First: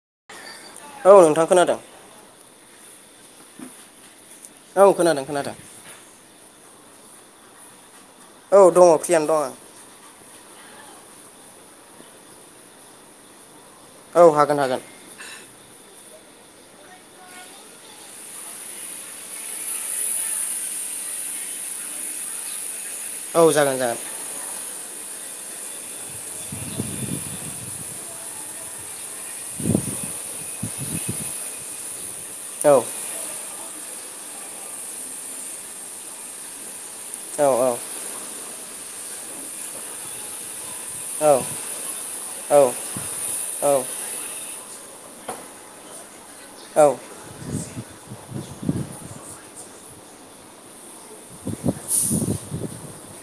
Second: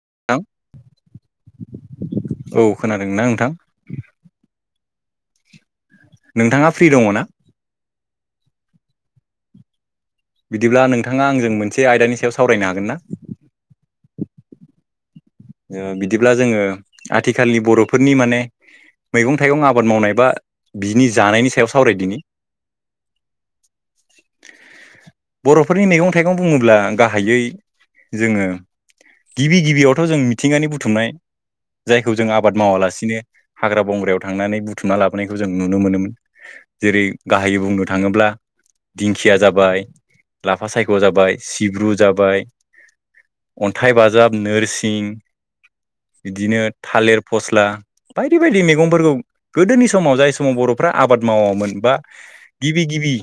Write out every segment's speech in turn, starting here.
नोंथां औ नोंथां खोनादों औ खोनादों ना नोंथां? औ खोनादों खोनादों। नोंथाङा फ्रि दङ'ना? औ दङ' फ्रियानो दङ' आं। बिदिब्ला नोंथाङा आंजों मोनसे आयदानि सायाव सावरायनो हागोन ना? औ हागोन हागोन। ओ बिदिब्ला जोङो आथिखालनि बर'फोरनि माने मैगं थाइगं आबाद मावनाय बा बिनि जानायनि सायाव सावरायदिनि। औ जागोन जागोन। बर'फोरनि मैगं थाइगं बुङोब्ला गाहायै जोङो गिबि गिबियावथ' जों मिथिंगानि बुथुमनाय जाय बे जों आबाद औ मावालासिनो हाग्रा बंग्रायाव थांनानै बुथुमना लाबोनायखौ जों नुनो मोनोमोन। जेरै औ गाहायै बुंनो थाङोब्ला दिंखिया जाबाय आफा सायख' औ जाबाय सिब्रु जाबाय औ औ अन्थाइ बाजाब नोरसिं बिदिनो थालिर फस्ला स्ला बायदि बायदि मैगंफोरखौ गोदोनि समाव जाय समाव बर'फ्रा आबाद मावामोन बा गिबि गिबि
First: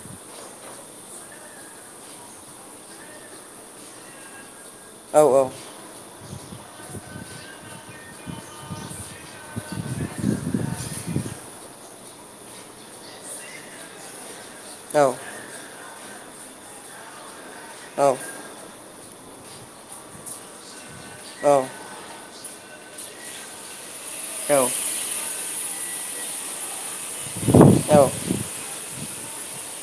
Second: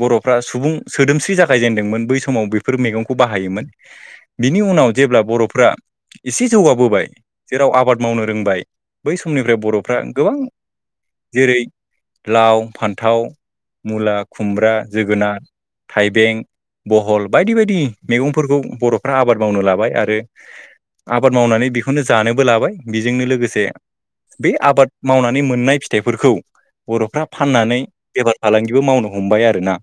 बर'फ्रा सुबुं सोदोमस्रि जागायजेनदोंमोन बै समाव बेफोर मैगंखौ बाहायोमोन बिनि उनाव जेब्ला बर'फ्रा एसे जौगाबोबाय जेराव आबाद मावनो रोंबाय बै समनिफ्राय बर'फ्रा गोबां जेरै लाव फान्थाव मुला खुमब्रा जोगोनार थाइबें बहल बायदि बायदि मैगंफोरखौ बर'फ्रा आबाद मावनो लाबाय आरो आबाद मावनानै बेखौनो जानोबो लाबाय बेजोंनो लोगोसे औ बे आबाद मावनानै मोननाय फिथाइफोरखौ बर'फ्रा फाननानै बेफार फालांगिबो मावनो हमबाय आरोना।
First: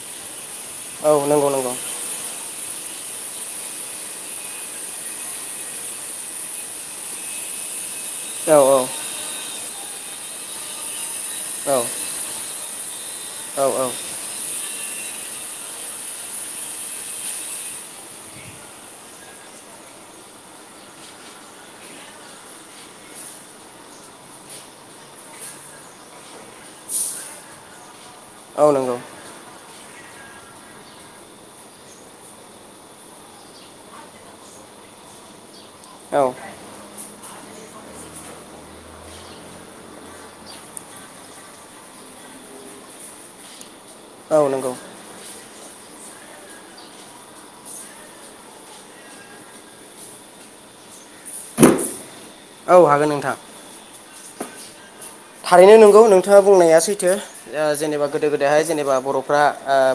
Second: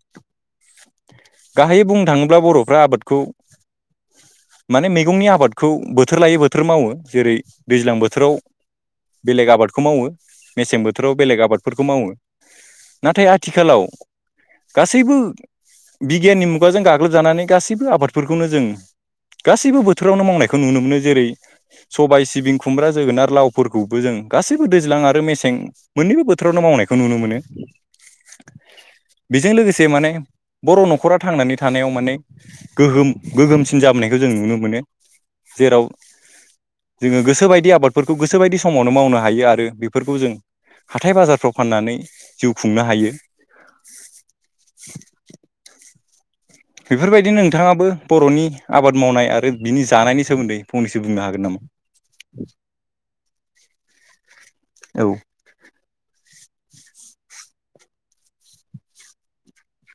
गाहायै औ नंगौ बुंनो थांङोब्ला बर'फ्रा आबादखौ माने मैगंनि आबादखौ बोथोर लायै बोथोर मावो जेरै दैज्लां बोथोराव औ बेलेग आबादखौ मावो मेसें बोथोराव बेलेग आबादफोरखौ मावो। नाथाय औ आथिखालाव गासैबो बिगियाननि मुगाजों गाग्लोबजानानै गासैबो आबादफोरखौनो जों गासैबो बोथोरावनो मावनायखौ नुनो मोनो जेरै सबाय सिबिं खुमब्रा जोगोन आरो लावफोरखौबो जों गासैबो दैज्लां आरो मेसें मोन्नैबो बोथोरावनो मावनायखौ नुनो मोनो। औ नंगौ बेजों लोगोसे माने बर' न'खरा थांनानै थानायाव माने गोहोम गोहोमसिन जाबोनायखौ जों जों नुनो मोनो। जेराव औ जोंङो गोसोबायदि आबादफोरखौ गोसोबायदि समावनो मावनो हायो आरो बेफोरखौ जों हाथाय बाजारफ्राव फाननानै जिउ खुंनो हायो। औ नंगौ बेफोरबायदिनो नोंथांङाबो बर'नि आबाद मावनाय आरो बिनि जानायनि सोमोन्दै फंनैसो बुंनो हागोन नामा? औ हागोन नोंथां। औ थारैनो नंगौ नोंथांङा बुंनाया सैथो जेनेबा ओ गोदो गोदायहाय ओ जेनेबा बर'फ्रा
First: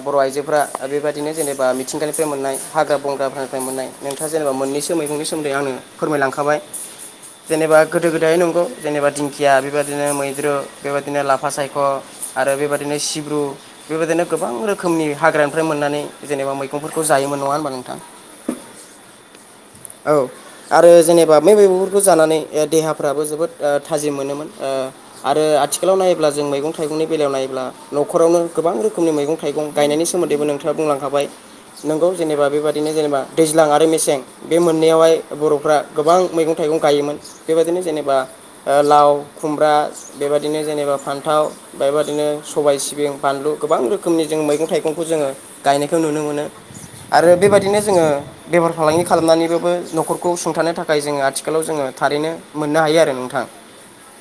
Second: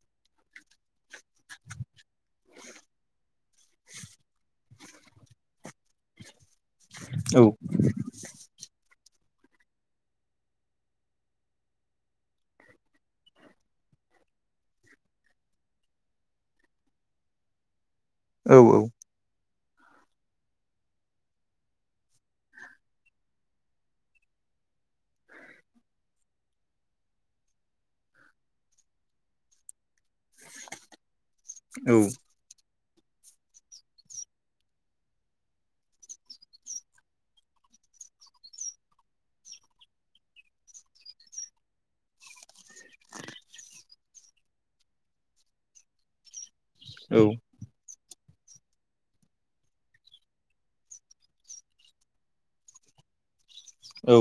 बर' आ आइजोफोरा बेबायदिनो जेनेबा मिथिंगानिफ्राय मोननाय हाग्रा बंग्राफोरनिफ्राय मोननाय नोंथांङा जेनेबा मोननैसो नि सोन्दै आंनो फोरमायलांखाबाय औ जेनेबा गोदो गोदाय नंगौ जेनेबा दिंखिया बेबा दिनो मैद्रु बेबायदिनो लाफा सायख' आरो बेबायदिनो सिब्रु बेबायदिनो गोबां रोखोम रोखोमनि हाग्रानिफ्राय मोननानै जेनेबा मैगंफोरखौ जायोमोन नंङा होनबा नोंथां? औ औ औ आरो जेनेबा बे मेगंफोरखौ जानानै देहाफ्राबो जोबोद थाजिम मोनोमोन। आरो आथिखालाव नायोब्ला जों मैगं थाइगंनि बेलायाव नायोब्ला न'खरावनो गोबां रोखोमनि मैगं थाइगं गायनायनि सोमोन्दैबो नोंथांङा बुंलांखाबाय औ नोंगौ जेनेबा बेबादिनो जेनेबा दैज्लां आरो मेसें बे मोननैावहाय बर'फ्रा गोबां मैगं थाइगं गायोमोन बेबायदिनो जेनेबा लाव खुमब्रा बेबायदिनो जेनेबा फान्थाव बेबाददिनो सबाय सिबिं बानलु गोबां रोखोमनि जों मैगं थाइगंखौ जोंङो गायनायखौ नुनो मोनो आरो। बेबायदिनो जोंङो बेफार फालांगि खालामनानैबबो न'खरखौ सुंथानो थाखाय जोंङो आथिखालाव जोंङो थारैनो मोननो हायो आरो नोंथांङा। औ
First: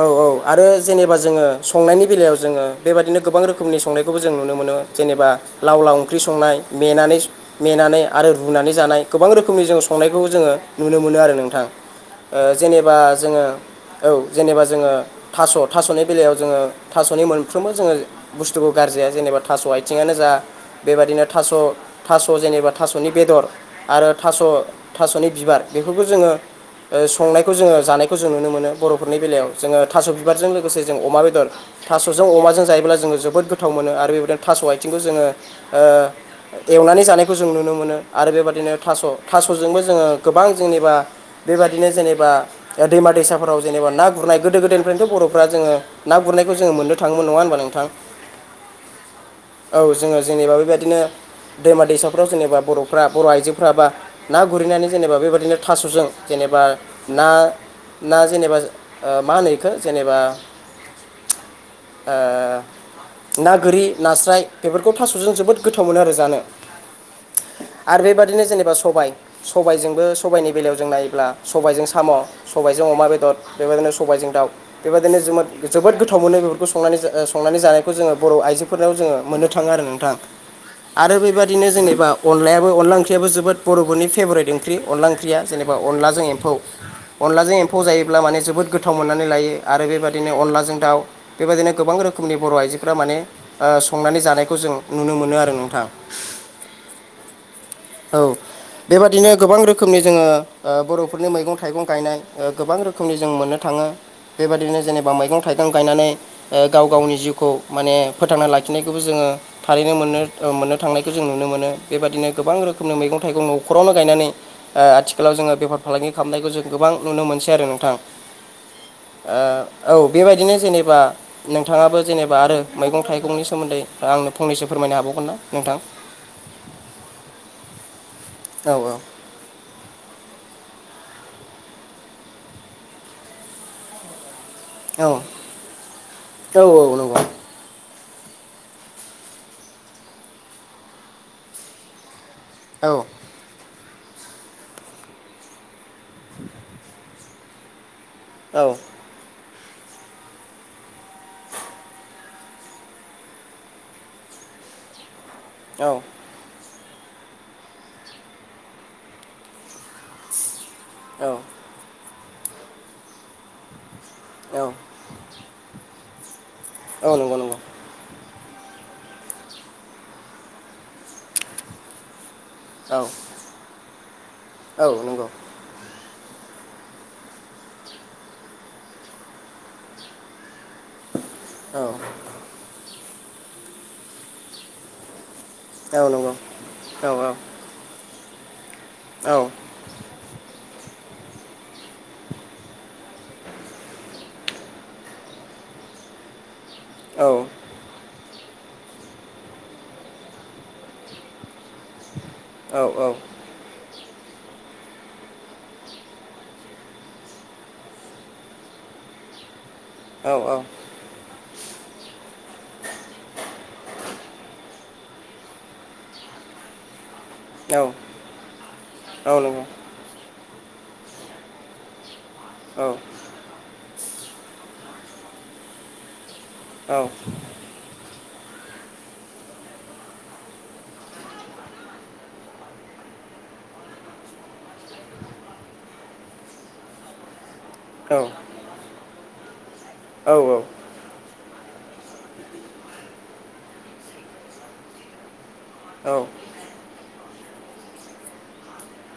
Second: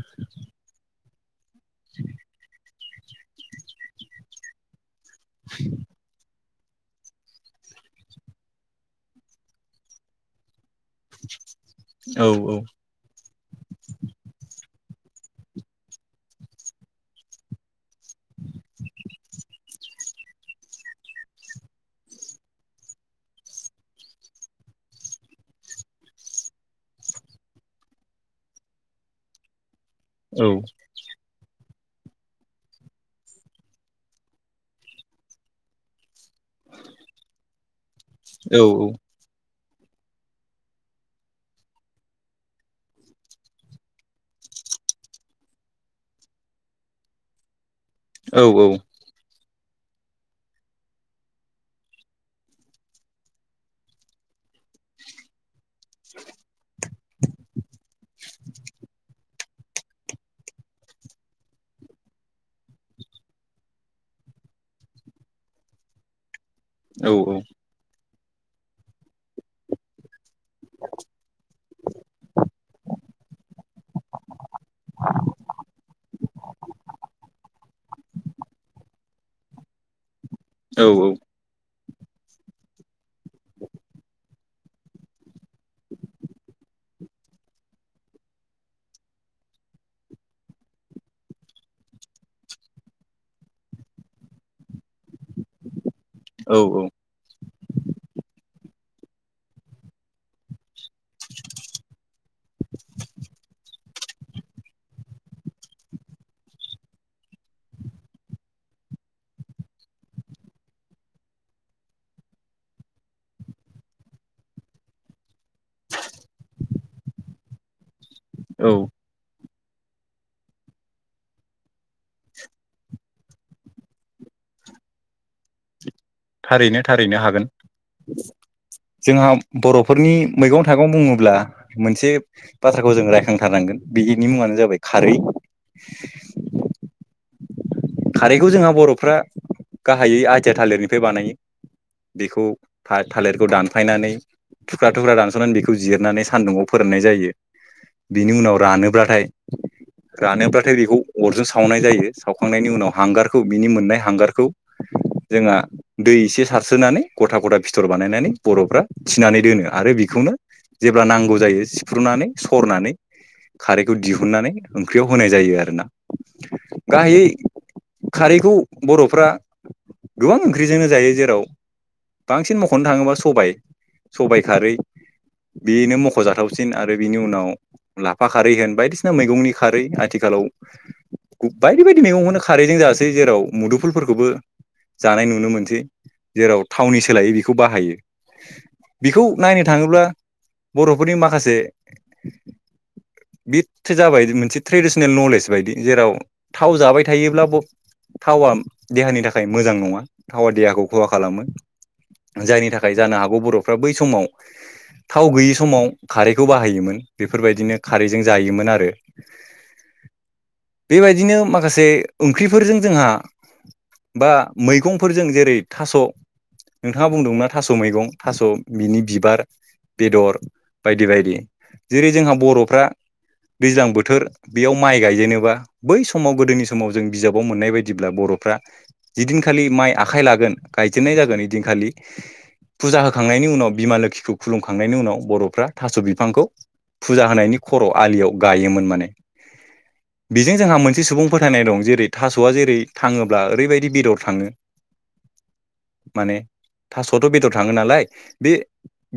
औ औ आरो जेनेबा जोंङो संनायनि बेलायाव जोंङो बेबाददिनो गोबां रोखोमनि संनायखौबो जों नुनो मोनो जेनेबा लाव लाव ओंख्रि संनाय मेनानै आरो रुनानै जानाय गोबां रोखोमनि जोंङो संनायखौ जोंङो नुनो मोनो आरो नोंथां औ औ जेनेबा जोंङो औ जेनेबा जोंङो थास थास'नि बेलायाव जोंङो थास मोनफ्रोमबो जोंङो बुस्थुखौ गाज्रिया जेनेबा थास' आ आथिंनो जा बेबायदिनो थास' थास' जेनेबा थास'नि बेदर आरो थास' थास'नि बिबार बेफोरखौ जोंङो संनायखौ जोंङो जानायखौ जों नुनो मोनो। बर'फोरनि बेलायाव जोंङो थास' औ बिबारजों लोगोसे जों अमा बेदर थास'जों अमाजों जायोब्ला जोंङो जोबोद गोथाव मोनो आरो बेबायदिनो थास' आथिंखौ जोंङो ओ एवनानै जानायखौ जों नुनो मोनो आरो। औ बेबाददिनो थास' थास' जोंबो जोंङो गोबां जेनेबा बेबदिनो जेनेबा दैमा दैसाफोराव जेनेबा ना गुरनाय गो गोदो गोदायनिफ्रायथ' बर'फ्रा जोंङो ना गुरनायखौ जो मोननो थाङोन नंङा होनबा नोंथां? औ औ औ जोंङो जेनेबा बेबायदिनो दैमा दैसा हाखरफ्राव जेनबा बर'फ्रा बर' आइजोफोरा बा ना गुरैनानै जेनेबा बेबायदिनो थास'जों जेनेबा ना ना जेनेबा मा होनो इखो जेनेबा ओ ना गोरि नास्राय बेफोरखौ थास'जों जोबोद गोथाव मोनो आरो जानो। औ औ बिदिनो जेनेबा सबाय सबायजोंबो सबायनि बेलायाव जों नायोब्ला सबायजों साम' सबायजों अमा बेदर बेबायदिनो सबायजों दाउ बेबायदिनो जोबोद गोथाव मोनो बेफोरखौ संनानै जा संनानै जानाय खौ बर' आइजोफोराव जोङो मोननो थाङो आरो नोंथां आरो औ बेबायदिनो जोंनि जेनबा अनलायाबो अनला ओंख्रियो जोबोद बर'फोरनि फेभरेट ओंख्रि अनला ओंख्रिया जेनेबा अनलाजों एम्फौ अनलाजों एम्फौ जायोब्ला माने जोबोद गोथाव मोननानै लायो आरो बेबायदिनो अनलाजों दाउ बेबादिनो गोबां रोखोमनि बर' आइजोफोरा माने संनानै जानायखौ जों नुनो मोनो आरो नोंथां। औ औ औ बेबादिनो गोबां रोखोमनि जोङो बर'फोरनि मैगं थाइगं गायनाय गोबां रोखोमनि जों मोननो थाङो। बेबायदिनो जेनेबा मैगं थाइगं गायनानै गाव गावनि जिउखौ माने फोथांना लाखिनायखौबो जोङो थारैनो मोननो मोननो थांनायखौ जों नुनो मोनो। बेबायदिनो गोबां रोखोमनि मैगं थाइगं न'खरावनो गायनानै आथिखालाव जोङो बेफार फालांगि खालामनायखौ जों गोबां नुनो मोनसै आरो नोंथां। औ ओ औ बेबायदिनो जेनेबा नोंथाङाबो जेनेबा आरो मैगं थाइगंनि सोमोन्दै आं नो फंनैसो फोरमायनो हाबावगोन ना नोंथां? थारैनो थारैनो हागोन औ जोंहा बर'फोरनि मैगं थाइगं बुङोब्ला मोनसे बाथ्राखौ जों रायखांथारनांगोन बिनि मुङानो जाबाय औ खारै औ औ नंगौ खारैखौ जोंहा बर'फ्रा गाहायै आथिया थालिरनिफ्राय बानायो। बेखौ औ थालिरखौ दानफायनानै थुख्रा थुख्रा दानस'नानै बेखौ जिरनानै सान्दुुङाव फोराननाय जायो। बिनि औ नंगौ औ नंगौ औ नंगौ औ नंगौ औ नंगौ औ नंगौ औ नंगौ औ उनाव रानोब्लाथाय रानोब्लाथाय बेखौ अरजों सावनाय जायो सावखांनायनि बिनि उनावा हांगारखौ बिनि मोननाय हांगारखौ जोङा दै एसे सारस्रो नानै गथा गथा फिथर बानायनानै बर'फ्रा थिनानै दोनो आरो बेखौनो जेब्ला नांगौ जायो सिफ्र्लुनानै सरनानै खारै खौ दिहुननानै ओंख्रियाव होनाय जायो आरो ना। औ नंगौ नंगौ। खारैखौ बर'फ्रा गोबां ओंख्रिजोंनो जायो जेराव बांसिन मख'नो थाङोबा सबाय सबाय खारै बेनो मख' जाथावसिन आरो बिनि उनाव लाफा खारै होन बायदिसिना मैगंनि खारै आथिखालाव बायदि बायदि मेगंखोनो जासै जेराव मुदुफुलफोरखौबो जानाय नुनो मोनो। बै जेराव थावनि सोलायै बेखौ बाहायो। बेखौ नायनो थाङोब्ला बर'फोरनि माखासे बे [unintelligible] जाबाय मोनसे ट्रेडिसनेल नलेज बायदि जेराव थाव जा योब्लाबो थावा देहानि थाखाय मोजां नङा थावा देहाखौ खहा खालामो। जायनि थाखाय जानो हागौ बर'फ्रा बै समाव थाव गैयि समाव खारैखौ बाहायोमोन बेफोरबायदिनो खारैजों जायोमोन आरो। बेबायदिनो माखासे ओंख्रिफोरजों जोंहा बा मैगंफोरजों जेरै थास' नोंथाङा बुंदोंना थास' मैगं थास' बिनि बिबार बेदर बायदि बायदि जेरै जोंहा बर'फ्रा दैज्लां बोथोर बोथोर बेयाव माइ गायजेेननोबा बै समाव गोदोनि समाव जों बिजाबाव मोननाय बायदिब्ला बर' रा जिदिनखालि माइ आखाइ लागोन गायजेननाय जागोन इदिनखालि फुजा होखांनायनि उनाव बिमा लोखिखौ खुलुमखांनायनि उनाव बर'फ्रा थास' बिफांखौ फुजा होनायनि खर' आलियाव गायोमोन माने बेजों औ जोंहा मोनसे सुबुं फोथायनाय दं जेरै थास'आ जेरै थाङोब्ला ओरैबायदि बेदर थाङो औ माने थास'आथ' बेदर थाङो नालाय बे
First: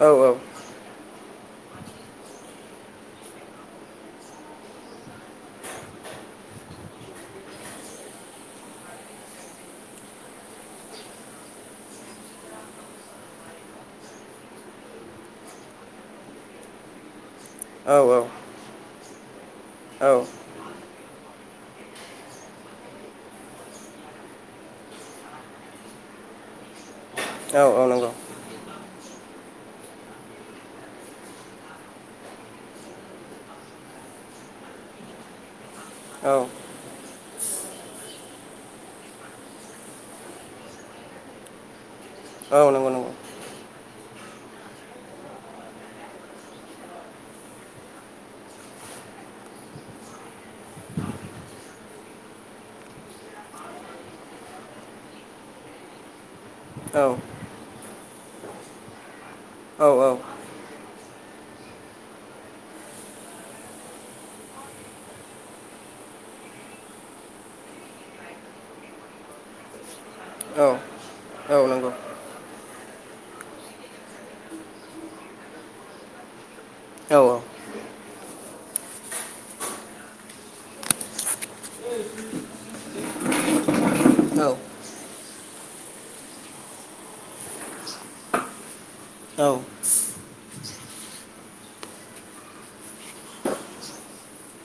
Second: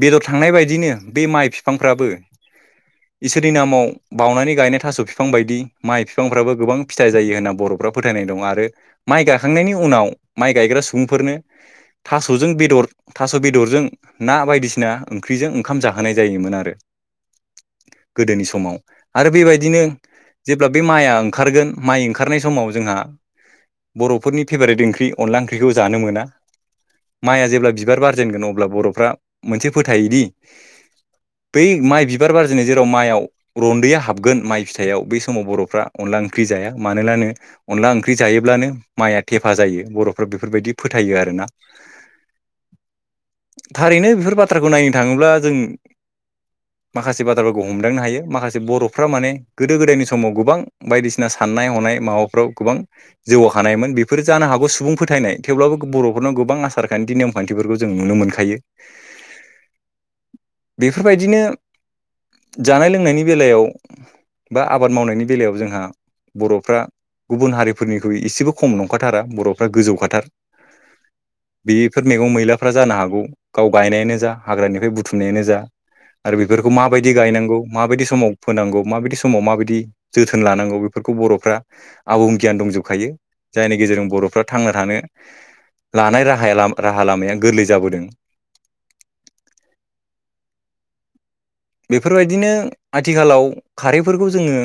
बेदर थांनाय बायदिनो बे माइ बिफांफ्राबो इसोरनि नामाव बावउनानै गायनाय थास' बिफां बायदि माइ बिफांफ्राबो गोबां फिथाइ जायो होनना बर'फ्रा फोथायनाय दं आरो माइ गाखांनायनि उनाव माइ गायग्रा सुबुंफोरनो थास'जों बेदर थास' बेदरजों ना बायदिसिना ओंख्रिजों ओंखाम जाहोनाय जायोमोन आरो। गोदोनि समाव आरो बेबायदिनो जेब्ला बे माइआ ओंखारगोन माइ ओंखारनाय समाव जोंहा बर'फोरनि फेभारेट ओंख्रि अनला ओंख्रिखौ जानो मोना। माइया जेब्ला बिबार बारजेनगोन अब्ला बर'फ्रा मोनसे फोथायोदि बै माइ बिबार बारजायनाय जेराव माइयाव रन्दैया हाबगोन माइ फिथाइयाव बै समाव बर'फ्रा अनला जाया मानोनानो अनला ओंख्रि जायोब्लानो माइया थेफा जायो बर'फ बेफोरबायदि फोथायो आरोना। औ नंगौ। थारैनो बेफोर बाथ्राखौ नायनो थाङोब्ला जों माखासे बाथ्राफोरखौ हमदांनो हायो माखासे बर'फ्रा माने गोदो गोदायनि समाव गोबां बायदिसिना साननाय हनाय माबाफ्राव गोबां जौगाखानायमोन बेफोर जानो हागौ सुबुं फोथायनाय थेवब्लाबो बर'फोराव गोबां आसार खान्थि नेमखान्थिफोरखौ जों नुनो मोनखायो। बेफोरबायदिनो जानाय लोंनायनि बेलायाव बा आबाद मावनायनि बेलायाव जोंहा बर'फ्रा गुबुन हारिफोरनिख्रुइ एसेबो खम नंखाथारा बर'फ्रा गोजौखाथार बेफोर मैगं मैलाफ्रा जानो हागौ गाव गायनायानो जा हाग्रानिफ्राय बुथुमनायानो जा आरो बेफोरखौ माबायदि गायनांगौ माबायदि समाव फोनांगौ माबायदि समाव माबायदि जोथोन लानांगौ बे फोरखौ बर'फ्रा आबुं गियान दंजोबखायो जायनि गेजेरजों बर'फ्रा थांना थानो लानाय र राहा लामाया गोरलै जाबोदों। औ बेफोरबायदिनो आथिखालाव खारैफोरखौ जोङो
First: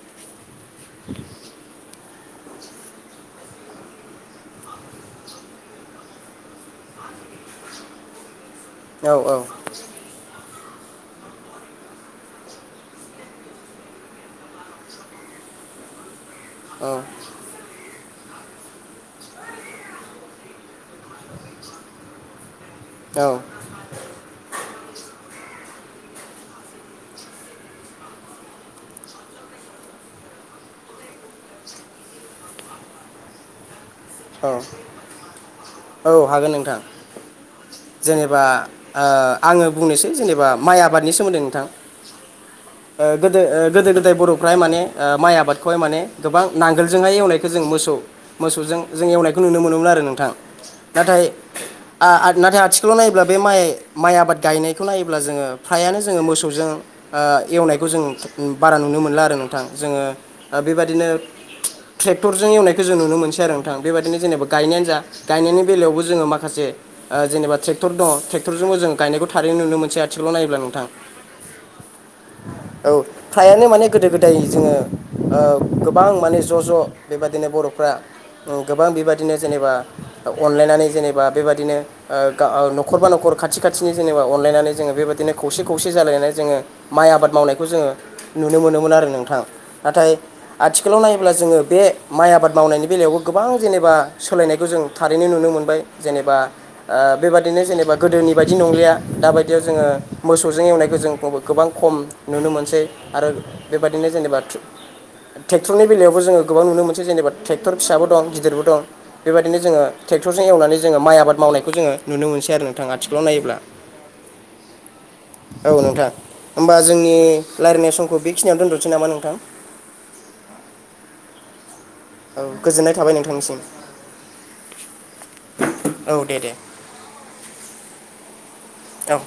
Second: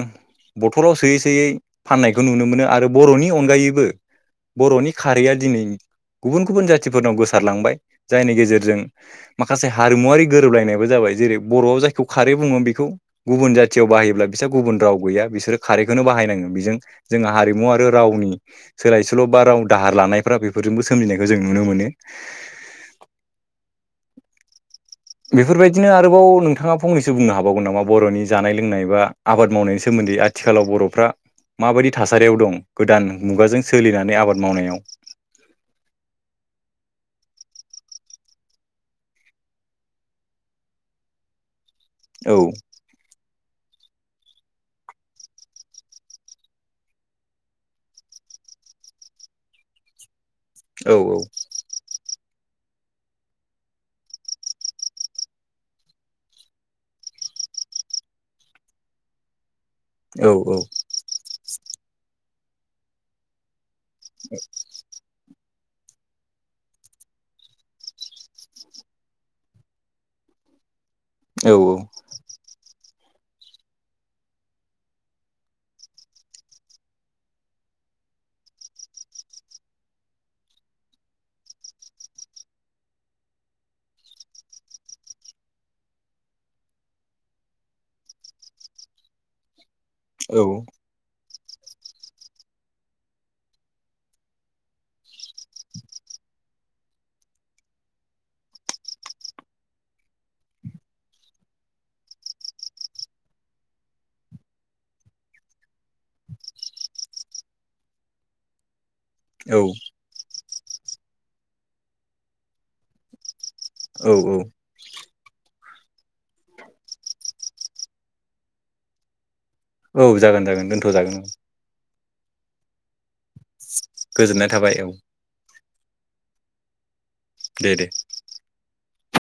बथलाव सोयै सोयै फाननायखौ नुनो मोनो आरो बर'नि अनगायैबो बर'नि खारैया दिनै गुबुन गुबुन जाथिफोरनाव गोसारलांबाय जायनि गेजेरजों जों माखासे हारिमुवारि गोरोबलायनायबो जाबाय जेरै बर'आव जाय बेखौ खारै बुङो बेखौ गुबुन जाथियाव बाहायोब्ला बिसोर्रा गुबुन राव गैया बिसोरो खारैखौनो बाहायनङो बेजों जोंहा हारिमु आरो रावनि सोलाय सोल' बा राव दाहार लानायफ्रा बेफोरजोंबो सोमजिनायखौ जों नुनो मोनो‌। [inaudible] औ [unintelligible] बेफोरबायदिनो आरोबाव नोंथाङा फंनैसो बुंनो हाबावगोन नामा बर'नि जानाय लोंनाय बा आबाद मावनायनि सोमोन्दै बे आथिखालाव बर'फ्रा माब बायदि थासारियाव दं गोदान मुग जाजों स सोलिनानै आबाद मावनायाव हागोन नोंथां जेनेबा आङो बुंनोसै जेनेबा माइ आबादनि सोमोन्दै नोंथां। औ आ गद आ गोदो गोदाय बर'फाय माने माइ आबादखौहाय माने गोबां नांगोलजोंहाय एवनायखौो जों मोसौ मोसौजों जों एवनायखौ नुनो मोनोमोन आरो नोंथां औ नाथाय नाथाय आथिखालाव नायोब्ला बे माइ माइ आबाद गायनायखौ नायोब्ला जोङो फ्रायानो जोङो मोसौजों एवनायखौ जों बारा नुनो मोनला आरो न गोां जोङो औ औ बेबादिनो ट्रेक्टरजों एवनायखौ जों नुनो मोनसै आरो बेबायादिनो जेनेबा गायनायानो जा गायनायनि बेलायावबो जोङो माखासे जेनबा ट्रेक्टर दङ ट्रेक्टरजोंबो जोङो गायनायखौ थारैनो नुनो मोनस आथिखा लाव नायोब्ला नोंथां। औ औ औ फ्रायानो माने गोदो गोदाय जोङो ओ गोबां माने ज' ज' बेबादिनो बर'फ्रा फ्रा [unintelligible] गोबां बेबायदिनो जेनेबा अनलायनानै जेनेबा बेबायदिनो न'खरबा न'खरखौ खाथि खाथिनि जेनेबा अनलायनानै जोङो बेबायदिनो खौसे खौसे जालायनानै जोङो माइ आबाद मावनाय जोङो नुनो मोनोमोन आरो नोंथां नाथाय औ आथिखालाव नायोब्ला जोङो बे माइ आबाद मावनायनि बेलायावबो गोबां जेनेबा सोलायनायखौ जों थारैनो नुनो मोनबाय जेनेबा बेबादिनो जेनेबा गोदो नि बाददि नंलिया दा बायदियाव जोङो मोसौजों एवनायखौ जों गोबां खम नुनो मोनसै आरो बेबायदिनो जेनेबा ट्रेक्टरनि बेलायावबो जोङो गोबां नुनो मोनै जेनेबाट्रेक्टर फिसाबो दं गिदिरबो दं औ बेबायदिनो जोङो टेक्टर जों एवनानै जोङो माइ आबाद मावनायखौ जोङो नुनो मोनसै आरो नोंथां आथिखालाव नायोब्ला औ औ। औ नोंथां होमबा जोंनि रायज्लायनाय समखौ बेखिनियाव दोन्थ'नोसै नामा नोंथां। औ जागोन जागोन दोनथ'जागोन। औ गोजोननाय थाबाय नोंथांनिसिम गोजोननाय थाबाय औ औ दे दे दे दे दाउ